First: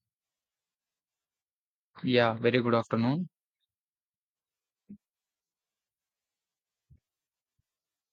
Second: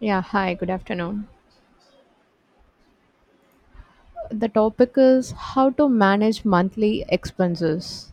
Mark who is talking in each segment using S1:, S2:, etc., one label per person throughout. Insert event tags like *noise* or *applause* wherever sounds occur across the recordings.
S1: Yeah, hi, good afternoon.
S2: Yeah, very good afternoon.
S1: The topic is how to manage monthly expenses.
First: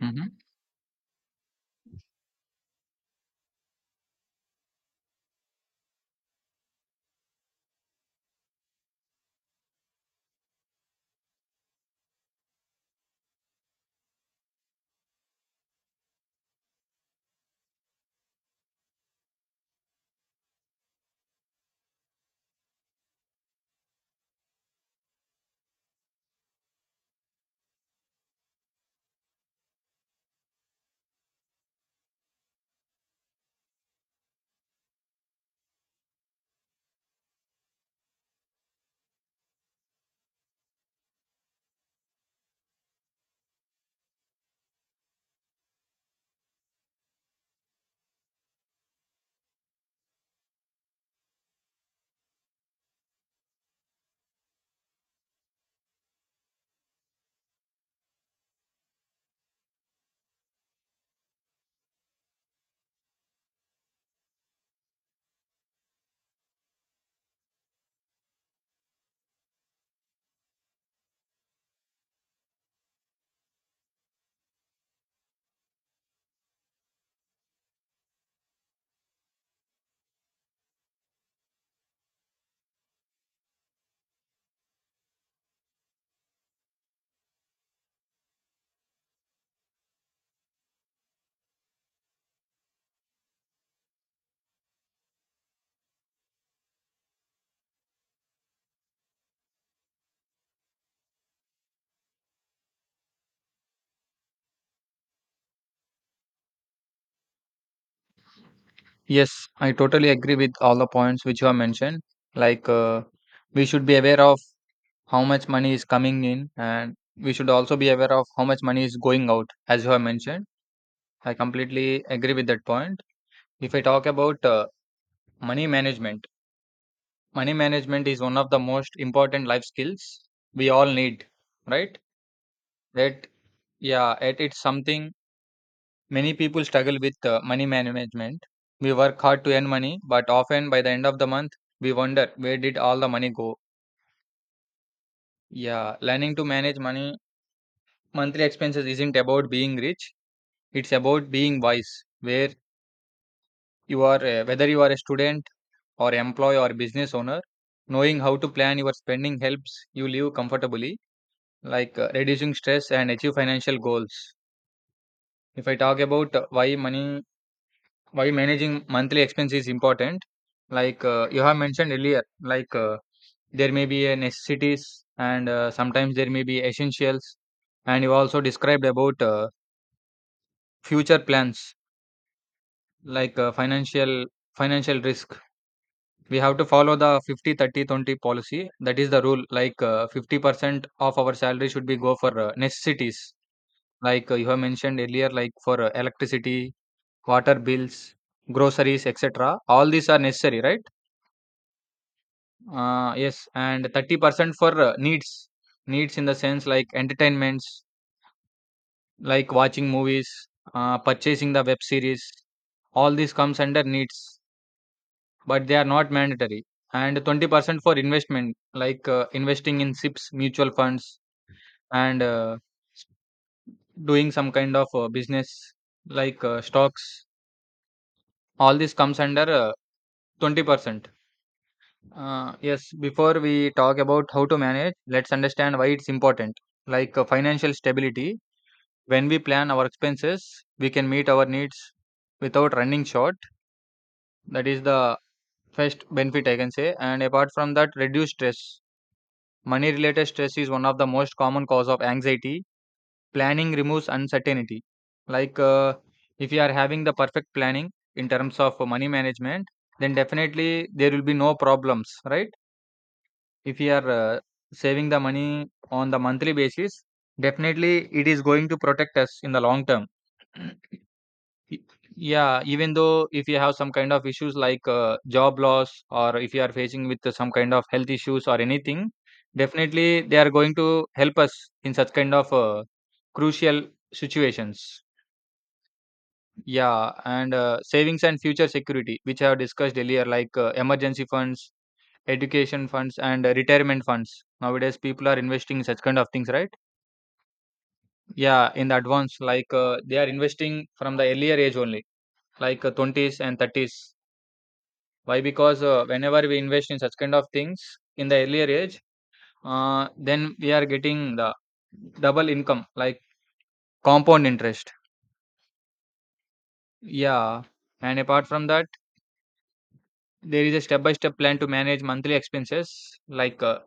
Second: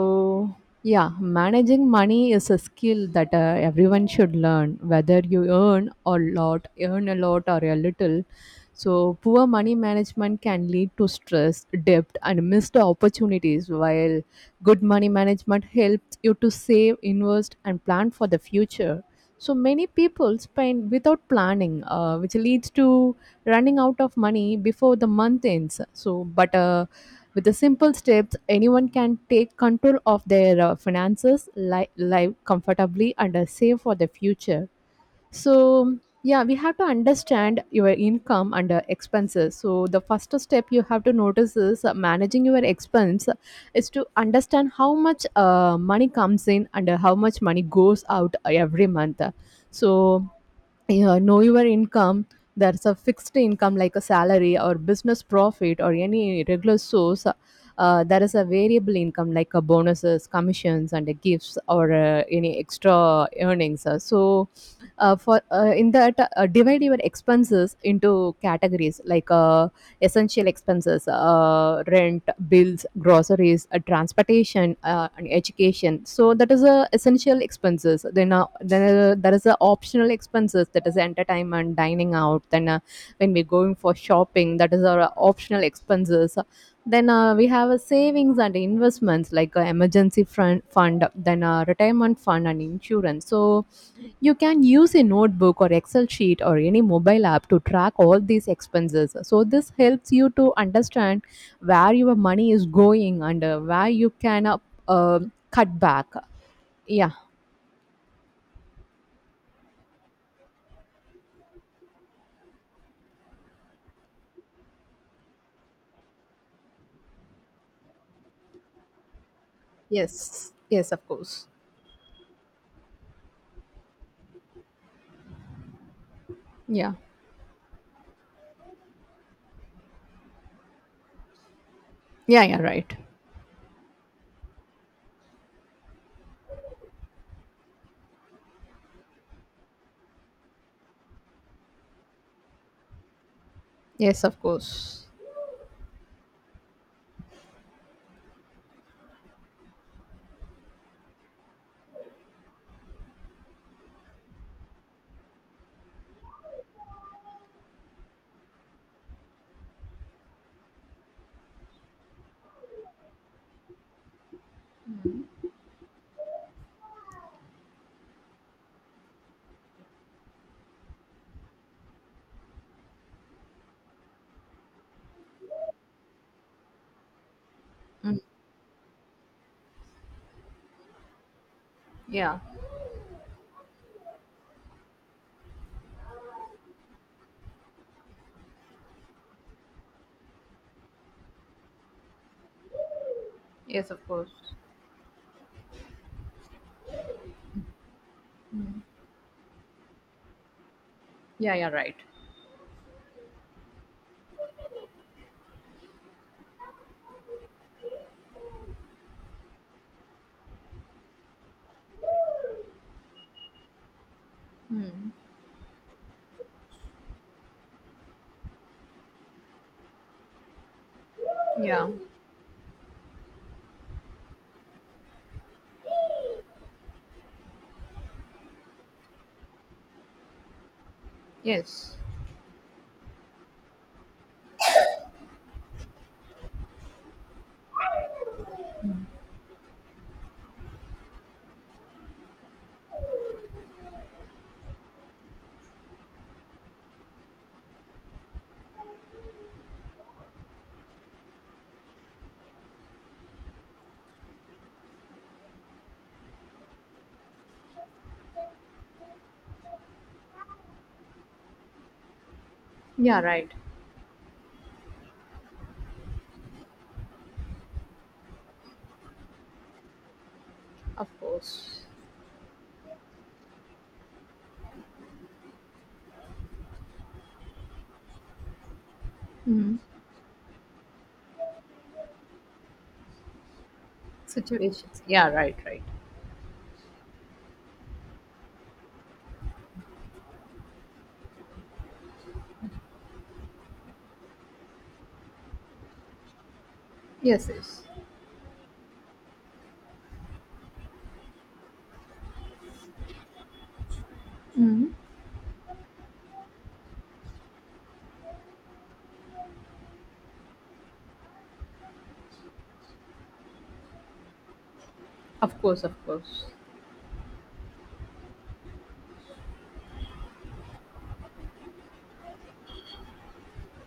S2: hmm
S1: yeah, managing money is a skill that everyone should learn, whether you earn a lot, or a little. So, poor money management can lead to stress, debt, and missed opportunities, while good money management helps you to save, invest, and plan for the future. So, many people spend without planning, which leads to running out of money before the month ends. But with the simple steps, anyone can take control of their finances, live comfortably, and save for the future. So, yeah, we have to understand your income and expenses. So, the first step you have to notice is managing your expense is to understand how much money comes in and how much money goes out every month. So, yeah, know your income. There's a fixed income like a salary or business profit or any regular source. There is a variable income like a bonuses commissions and gifts or any extra earnings. So, for in that, divide your expenses into categories like, essential expenses, rent, bills, groceries, transportation, and education, so that is a essential expenses. Then there is a optional expenses, that is entertainment, dining out, then, when we're going for shopping, that is our optional expenses. Then, we have a savings and investments like, emergency fund, then retirement fund and insurance. So you can use a notebook or Excel sheet or any mobile app to track all these expenses. So, this helps you to understand where your money is going and where you can uh, cut back. Yeah.
S2: Yes, I totally agree with all the points which you have mentioned. Like, uh, we should be aware of how much money is coming in, and we should also be aware of how much money is going out, as you have mentioned.
S1: Yes, yes, of
S2: I
S1: course.
S2: completely agree with that point. If I talk about money management,
S1: Yeah,
S2: money management is one of the most important life skills we all need, right?
S1: yeah, yeah, right.
S2: That, it's something many people struggle with money management. We work hard to earn money, but often by the end of the month, we wonder, where did all the money go?
S1: Yes, of course.
S2: Yeah, learning to manage money, monthly expenses isn't about being rich, it's about being wise. Where Whether you are a student or employee or business owner, knowing how to plan your spending helps you live comfortably, reducing stress and achieve financial goals. If I talk about why managing monthly expense is important, you have mentioned earlier, like uh, there may be a necessities, and sometimes there may be essentials, and you
S1: Mm.
S2: also described about future plans,
S1: Yeah,
S2: like uh, financial financial risk. We have to follow the 50-30-20 policy, that is the rule. 50% of our salary should be go for necessities,
S1: yes, of course.
S2: you have mentioned earlier, like for electricity, water bills, groceries, etc. All these are necessary, right?
S1: Yeah, yeah, right.
S2: Yes, and 30% for needs. Needs in the sense like entertainments, like watching movies, purchasing the web series. All these comes under needs, but they are not mandatory. And 20% for investment, like investing in SIPs, mutual funds,
S1: Yeah,
S2: and doing some kind of business, stocks. All this comes under 20%.
S1: yes.
S2: Yes, before we talk about how to manage, let's understand why it's important. Financial stability: when we plan our expenses, we can meet our needs without running short. That is the first benefit I can say. And apart from that, reduce stress. Money related stress is one of the most common cause of anxiety. Planning removes uncertainty. like uh, if you are having the perfect planning in terms of money management, then definitely there will be no problems, right?
S1: Yeah, right.
S2: If you are saving the money on the monthly basis, definitely it is going to protect us in the long term. *clears throat*
S1: Of
S2: Y-
S1: course.
S2: Yeah, even though if you have some kind of issues like job loss, or if you are facing with some kind of health issues or anything, definitely they are going to help us in such kind of crucial
S1: Situations.
S2: situations.
S1: Yeah, right, right.
S2: Yeah, and savings and future security, which I have discussed earlier, like emergency funds, education funds, and retirement funds. Nowadays, people are investing in such kind of things, right?
S1: Yes, yes.
S2: Yeah, in the advance, like they are investing from the earlier age only, like 20s and 30s. Why? Because whenever we invest in such kind of things in the earlier age, then we are getting the double income, like compound interest.
S1: Of course, of course.
S2: Yeah. And apart from that, there is a step by step plan to manage monthly expenses. Like uh,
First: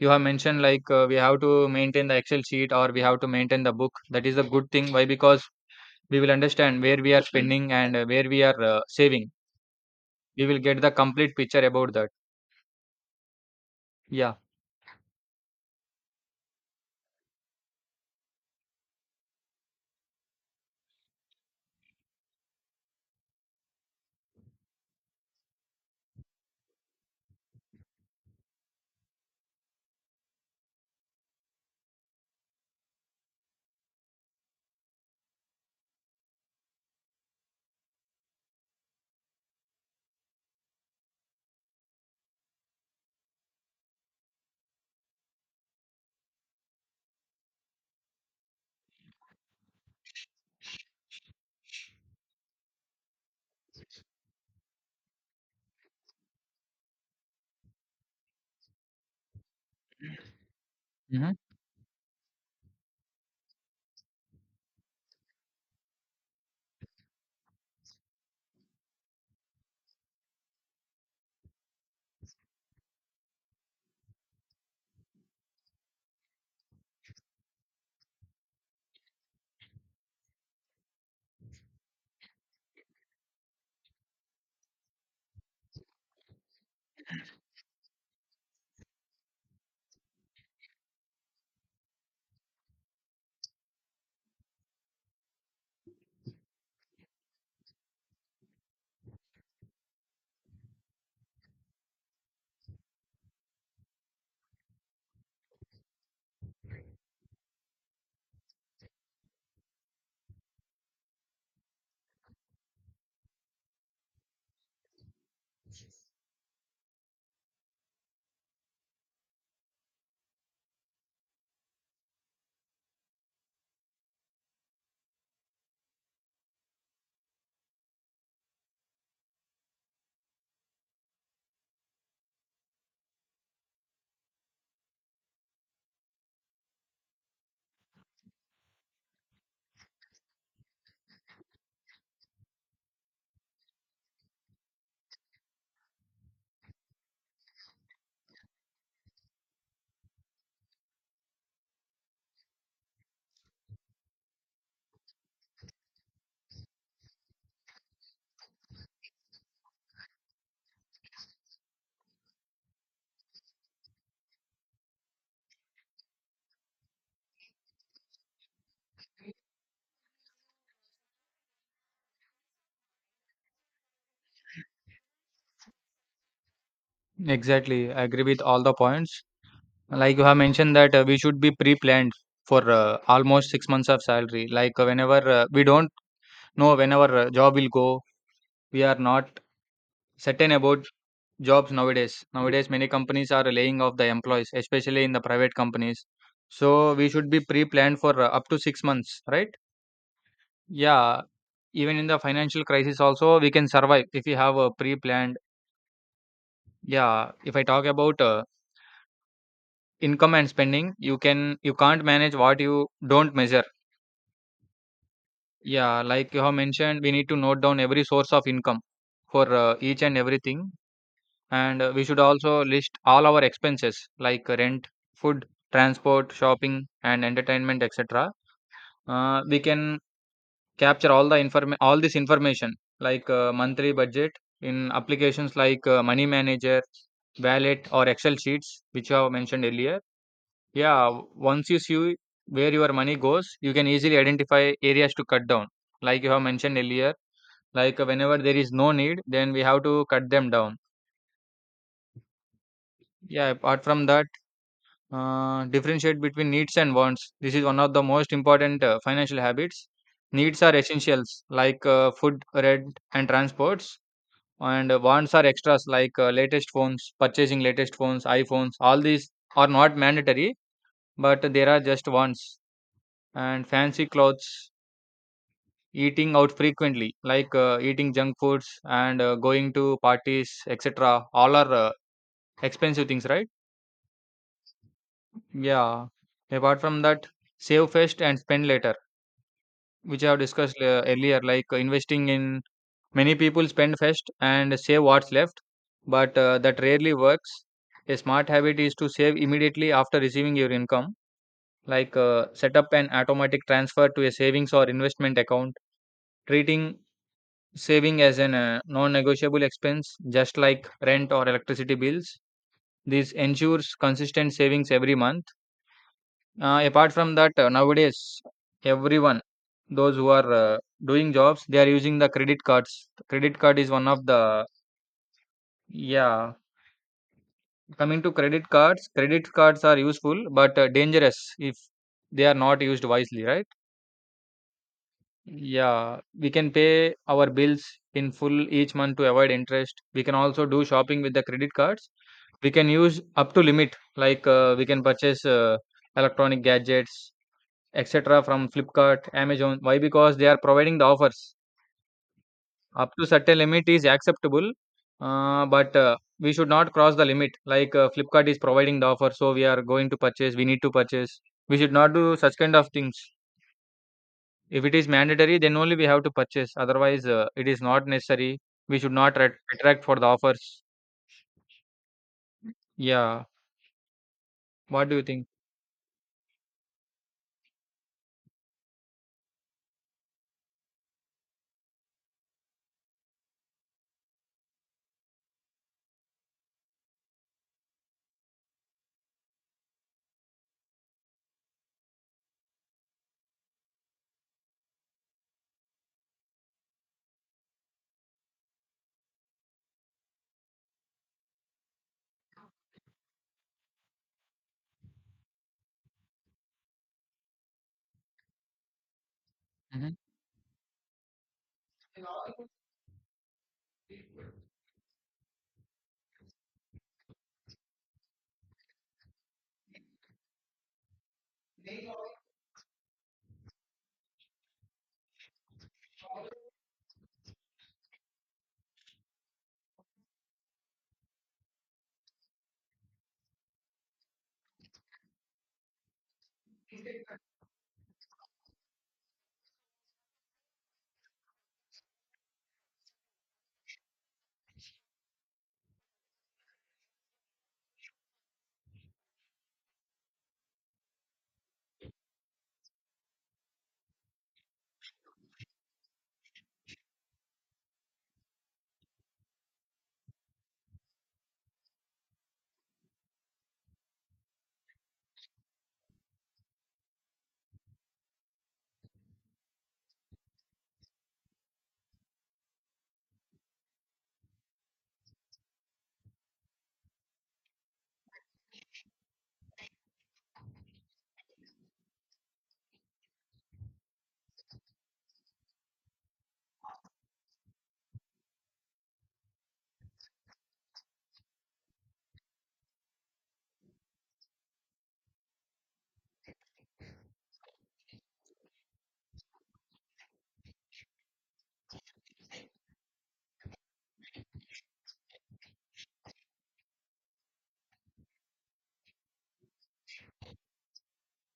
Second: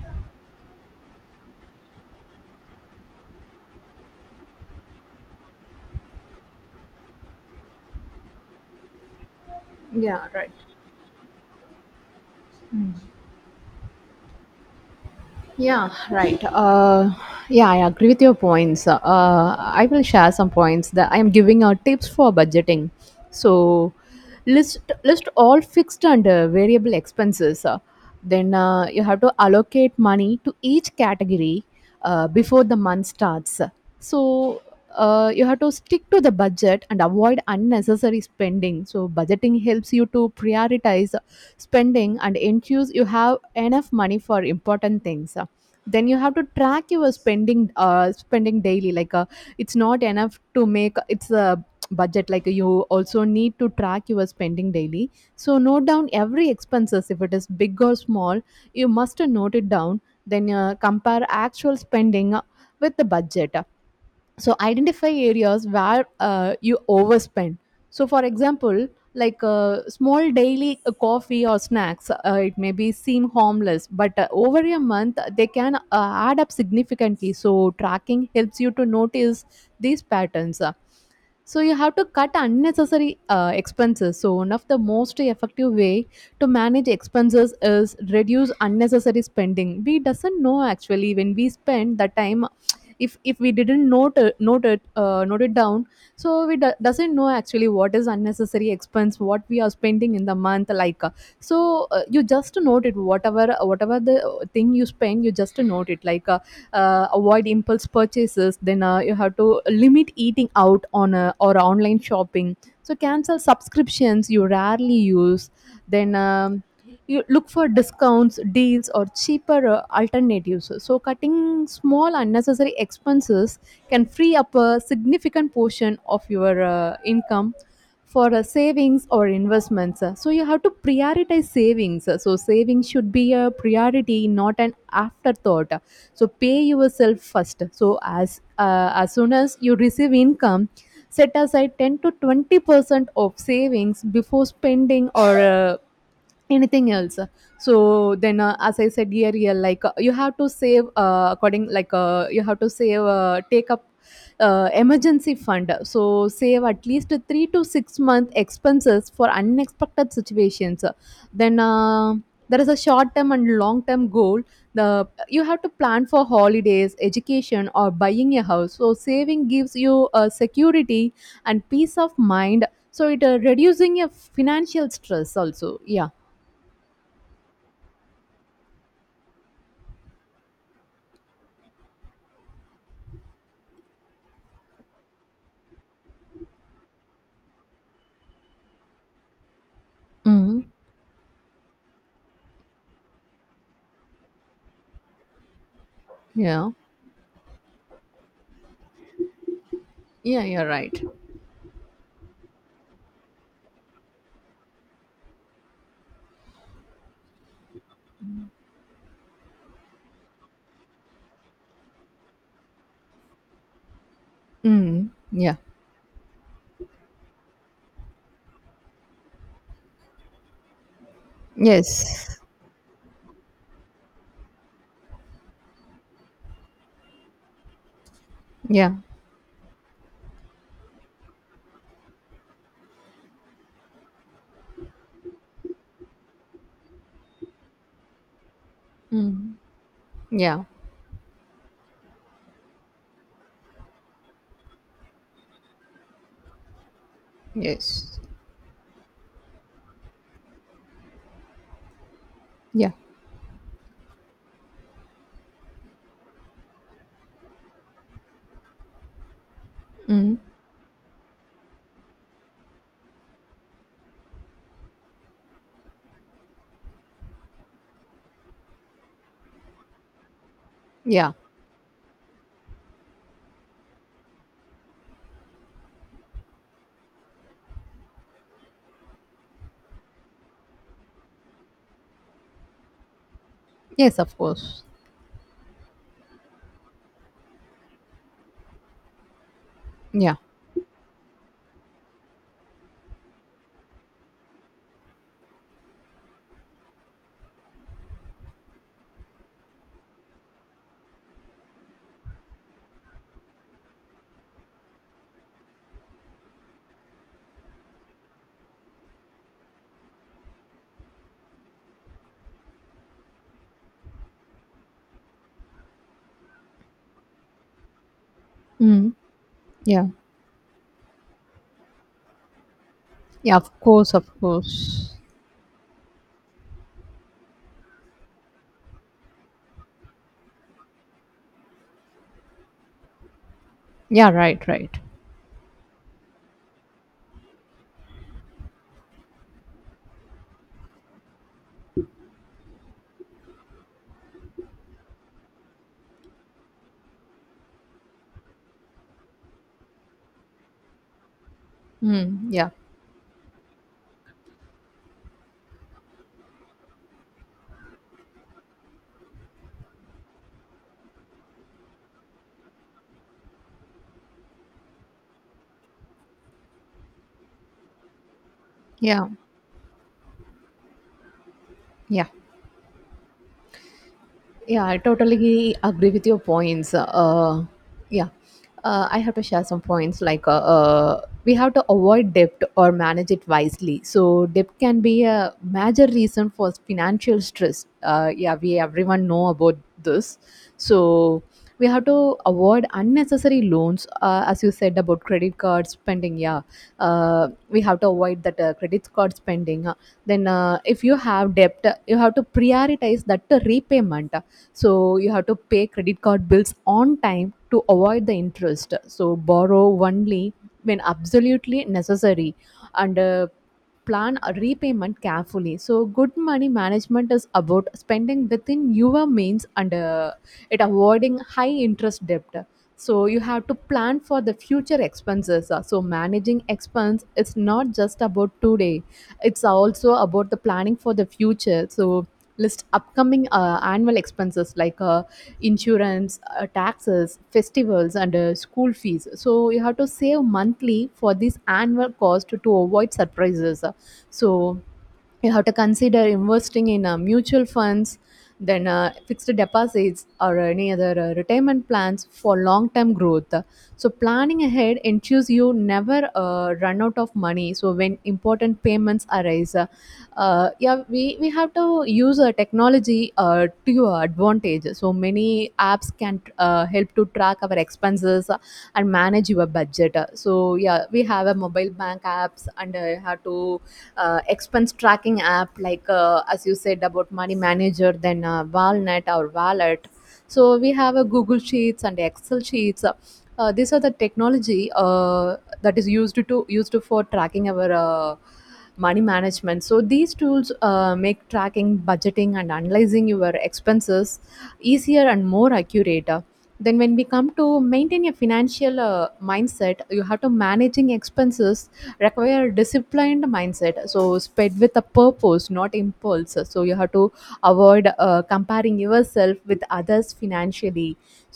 S2: you have mentioned, like we have to maintain the Excel sheet, or we have to maintain the book. That is a good thing. Why? Because we will understand where we are spending and where we are saving.
S1: Yeah,
S2: We
S1: right.
S2: will get the complete picture about that. Yeah.
S1: Yeah, right. Yeah, I agree with your points. I will share some points that I am giving out tips for budgeting. So, list list all fixed and variable expenses. Then you have to allocate money to each category before the month starts. So, you have to stick to the budget and avoid unnecessary spending. So budgeting helps you to prioritize spending and ensures you have enough money for important things. Then you have to track your spending, spending daily. Like, it's not enough to make it's a budget. Like you also need to track your spending daily. So note down every expenses if it is big or small. You must note it down, then compare
S2: hmm
S1: actual spending with the budget, so identify areas where you overspend. So for example, like, small daily coffee or snacks, it may be seem harmless, but over a month they can add up significantly. So tracking helps you to notice these patterns. So you have to cut unnecessary expenses. So one of the most effective way to manage expenses is reduce unnecessary spending. We doesn't know actually when we spend the time, if we didn't note it down, so we doesn't know actually what is unnecessary expense what we are spending in the month. Like, you just note it, whatever the thing you spend, you just note it. Like, avoid impulse purchases. Then you have to limit eating out on or online shopping. So cancel subscriptions you rarely use. Then you look for discounts, deals, or cheaper alternatives. So cutting small unnecessary expenses can free up a significant portion of your income for savings or investments. So you have to prioritize savings. So savings should be a priority, not an afterthought. So pay yourself first. So as soon as you receive income, set aside 10 to 20% of savings before spending or anything else. So then, as I said earlier, like, you have to save, according, like, you have to save, take up emergency fund. So save at least 3 to 6 month expenses for unexpected situations. Then, there is a short term and long term goal. The You have to plan for holidays, education, or buying a house. So saving gives you security and peace of mind. So it reducing your financial stress also. Yeah.
S2: Exactly. I agree with all the points. Like you have mentioned that we should be pre-planned for almost 6 months of salary. Like whenever we don't know when our job will go, we are not certain
S1: Mm.
S2: about jobs nowadays. Nowadays, many companies are laying off the employees, especially in the private companies.
S1: Yeah.
S2: So we should be pre-planned for up to 6 months, right?
S1: Yeah, you're right.
S2: Yeah, even in the financial crisis also we can survive if you have a pre-planned. Yeah, if I talk about income and spending, you can't manage what you don't measure.
S1: Mm. Yeah.
S2: Yeah, like you have mentioned, we need to note down every source of income for each and everything. And we should
S1: Yes.
S2: also list all our expenses like rent, food, transport, shopping, and entertainment, etc.
S1: Yeah.
S2: We can capture all the inform all this information, monthly budget, in applications like Money Manager, Wallet, or Excel sheets, which you have
S1: Mm.
S2: mentioned earlier.
S1: Yeah.
S2: Yeah, once you see where your money goes, you can easily identify areas to cut down, like you have mentioned earlier,
S1: Yes.
S2: whenever there is no need, then we have to cut them down.
S1: Yeah.
S2: Yeah, apart from that, differentiate between needs and wants. This is one of the most important financial habits.
S1: Mm.
S2: Needs are essentials like food, rent, and transports, and wants are extras like latest phones purchasing latest phones, iPhones. All these are not mandatory,
S1: Yeah.
S2: but there are just wants, and fancy clothes, eating out frequently, like eating junk foods, and going to parties, etc. All are expensive things, right?
S1: Yes, of course.
S2: Yeah. Apart from that, save first and spend later, which I
S1: Yeah.
S2: have discussed earlier, like investing in many people spend first and save what's left, but that rarely works. A smart habit is to save immediately after receiving your income, like set up an automatic transfer to a savings or investment account, treating saving as an non-negotiable expense, just like rent or electricity bills. This ensures consistent savings every month. Apart from that, nowadays
S1: Mm.
S2: everyone,
S1: Yeah.
S2: those who are doing jobs, they are using the credit cards.
S1: Yeah,
S2: Credit card
S1: of
S2: is one
S1: course, of
S2: of the,
S1: course.
S2: yeah. Coming to credit cards are useful but dangerous if they are not used wisely, right?
S1: Yeah, right, right.
S2: Yeah, we can pay our bills in full each month to avoid interest. We can also do shopping with the credit cards. We can use up to limit, like we can purchase electronic gadgets, etc. from Flipkart, Amazon. Why? Because they are providing the offers
S1: Mm. Yeah.
S2: up to certain limit is acceptable, but we should not cross the limit. Flipkart is providing the offer, so we are going to purchase. We need to purchase. We should not do such kind of things. If it is mandatory, then only we have to purchase. Otherwise, it is not necessary. We should
S1: Yeah.
S2: not retract for the offers.
S1: Yeah.
S2: Yeah.
S1: Yeah, I
S2: What do you think?
S1: totally agree with your points. Yeah, I have to share some points like, we have to avoid debt or manage it wisely. So debt can be a major reason for financial stress. Yeah, we everyone know about this. So we have to avoid unnecessary loans, as you said about credit card spending. Yeah, we have to avoid that credit card spending. Then, if you have debt, you have to prioritize that repayment. So you have to pay credit card bills on time to avoid the interest. So borrow
S2: hmm
S1: only when absolutely necessary and plan a repayment carefully. So, good money management is about spending within your means and it avoiding high interest debt. So, you have to plan for the future expenses. So, managing expense is not just about today, it's also about the planning for the future. So, list upcoming annual expenses like, insurance, taxes, festivals, and school fees. So you have to save monthly for this annual cost to avoid surprises. So you have to consider investing in mutual funds, then fixed deposits or any other retirement plans for long term growth. So planning ahead ensures you never run out of money so when important payments arise. Yeah, we have to use technology to your advantage. So many apps can help to track our expenses and manage your budget. So yeah, we have a mobile bank apps and have to expense tracking app like, as you said about Money Manager, then Walnut or Wallet. So we have a Google Sheets and Excel sheets. These are the technology that is used for tracking our money management. So these tools make tracking, budgeting, and analyzing your expenses easier and more accurate. Then when we come to maintain a financial mindset, you have to managing expenses require disciplined mindset. So sped with a purpose, not impulse. So you have to avoid comparing yourself with others financially.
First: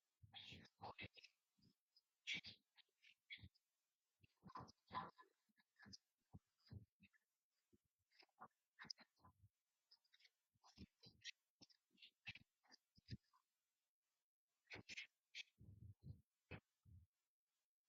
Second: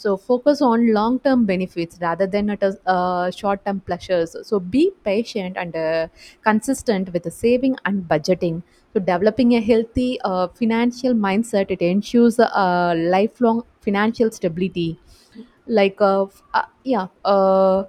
S1: So focus on long term benefits rather than short term pleasures. So be patient and consistent with the saving and budgeting. So developing a healthy financial mindset, it ensures lifelong financial stability. Like, yeah,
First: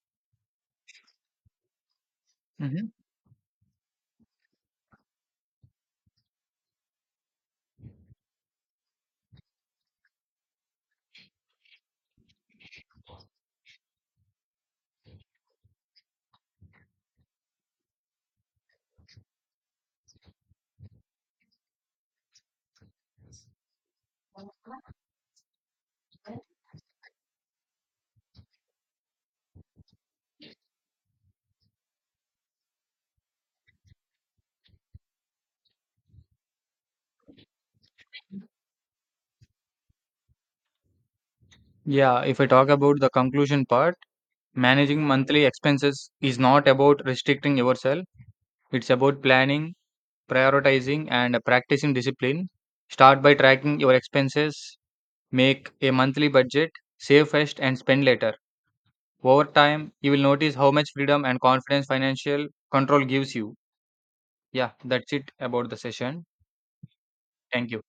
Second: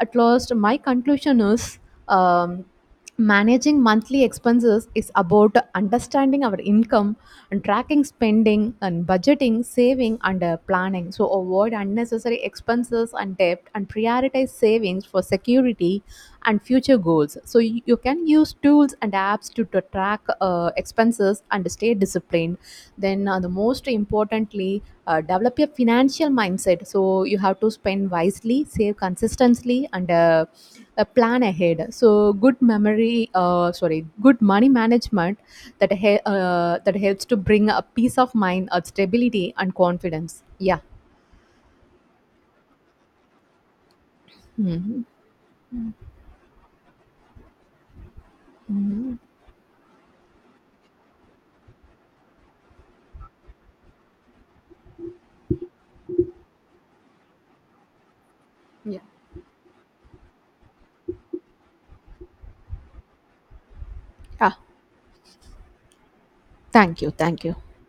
S1: at last my conclusion is, um,
S2: hmm
S1: managing monthly expenses is about understanding our income and tracking spending and budgeting, saving, and planning. So avoid unnecessary expenses and debt and prioritize savings for security and future goals. So you can use tools and apps to track expenses and stay disciplined. Then the most importantly, develop your financial mindset. So you have to spend wisely, save consistently, and plan ahead. So good memory sorry good money management, that helps to bring a peace of mind, stability, and confidence. Yeah.
S2: Yeah, if I talk about the conclusion part,
S1: Hmm.
S2: managing monthly expenses is not about restricting yourself. It's
S1: Hmm.
S2: about planning, prioritizing, and practicing discipline. Start by tracking your expenses, make a monthly budget, save first, and spend later.
S1: Yeah.
S2: Over time, you will notice how much freedom and confidence financial control gives you.
S1: Ah,
S2: Yeah, that's it about the session.
S1: thank you, thank you.
S2: Thank you.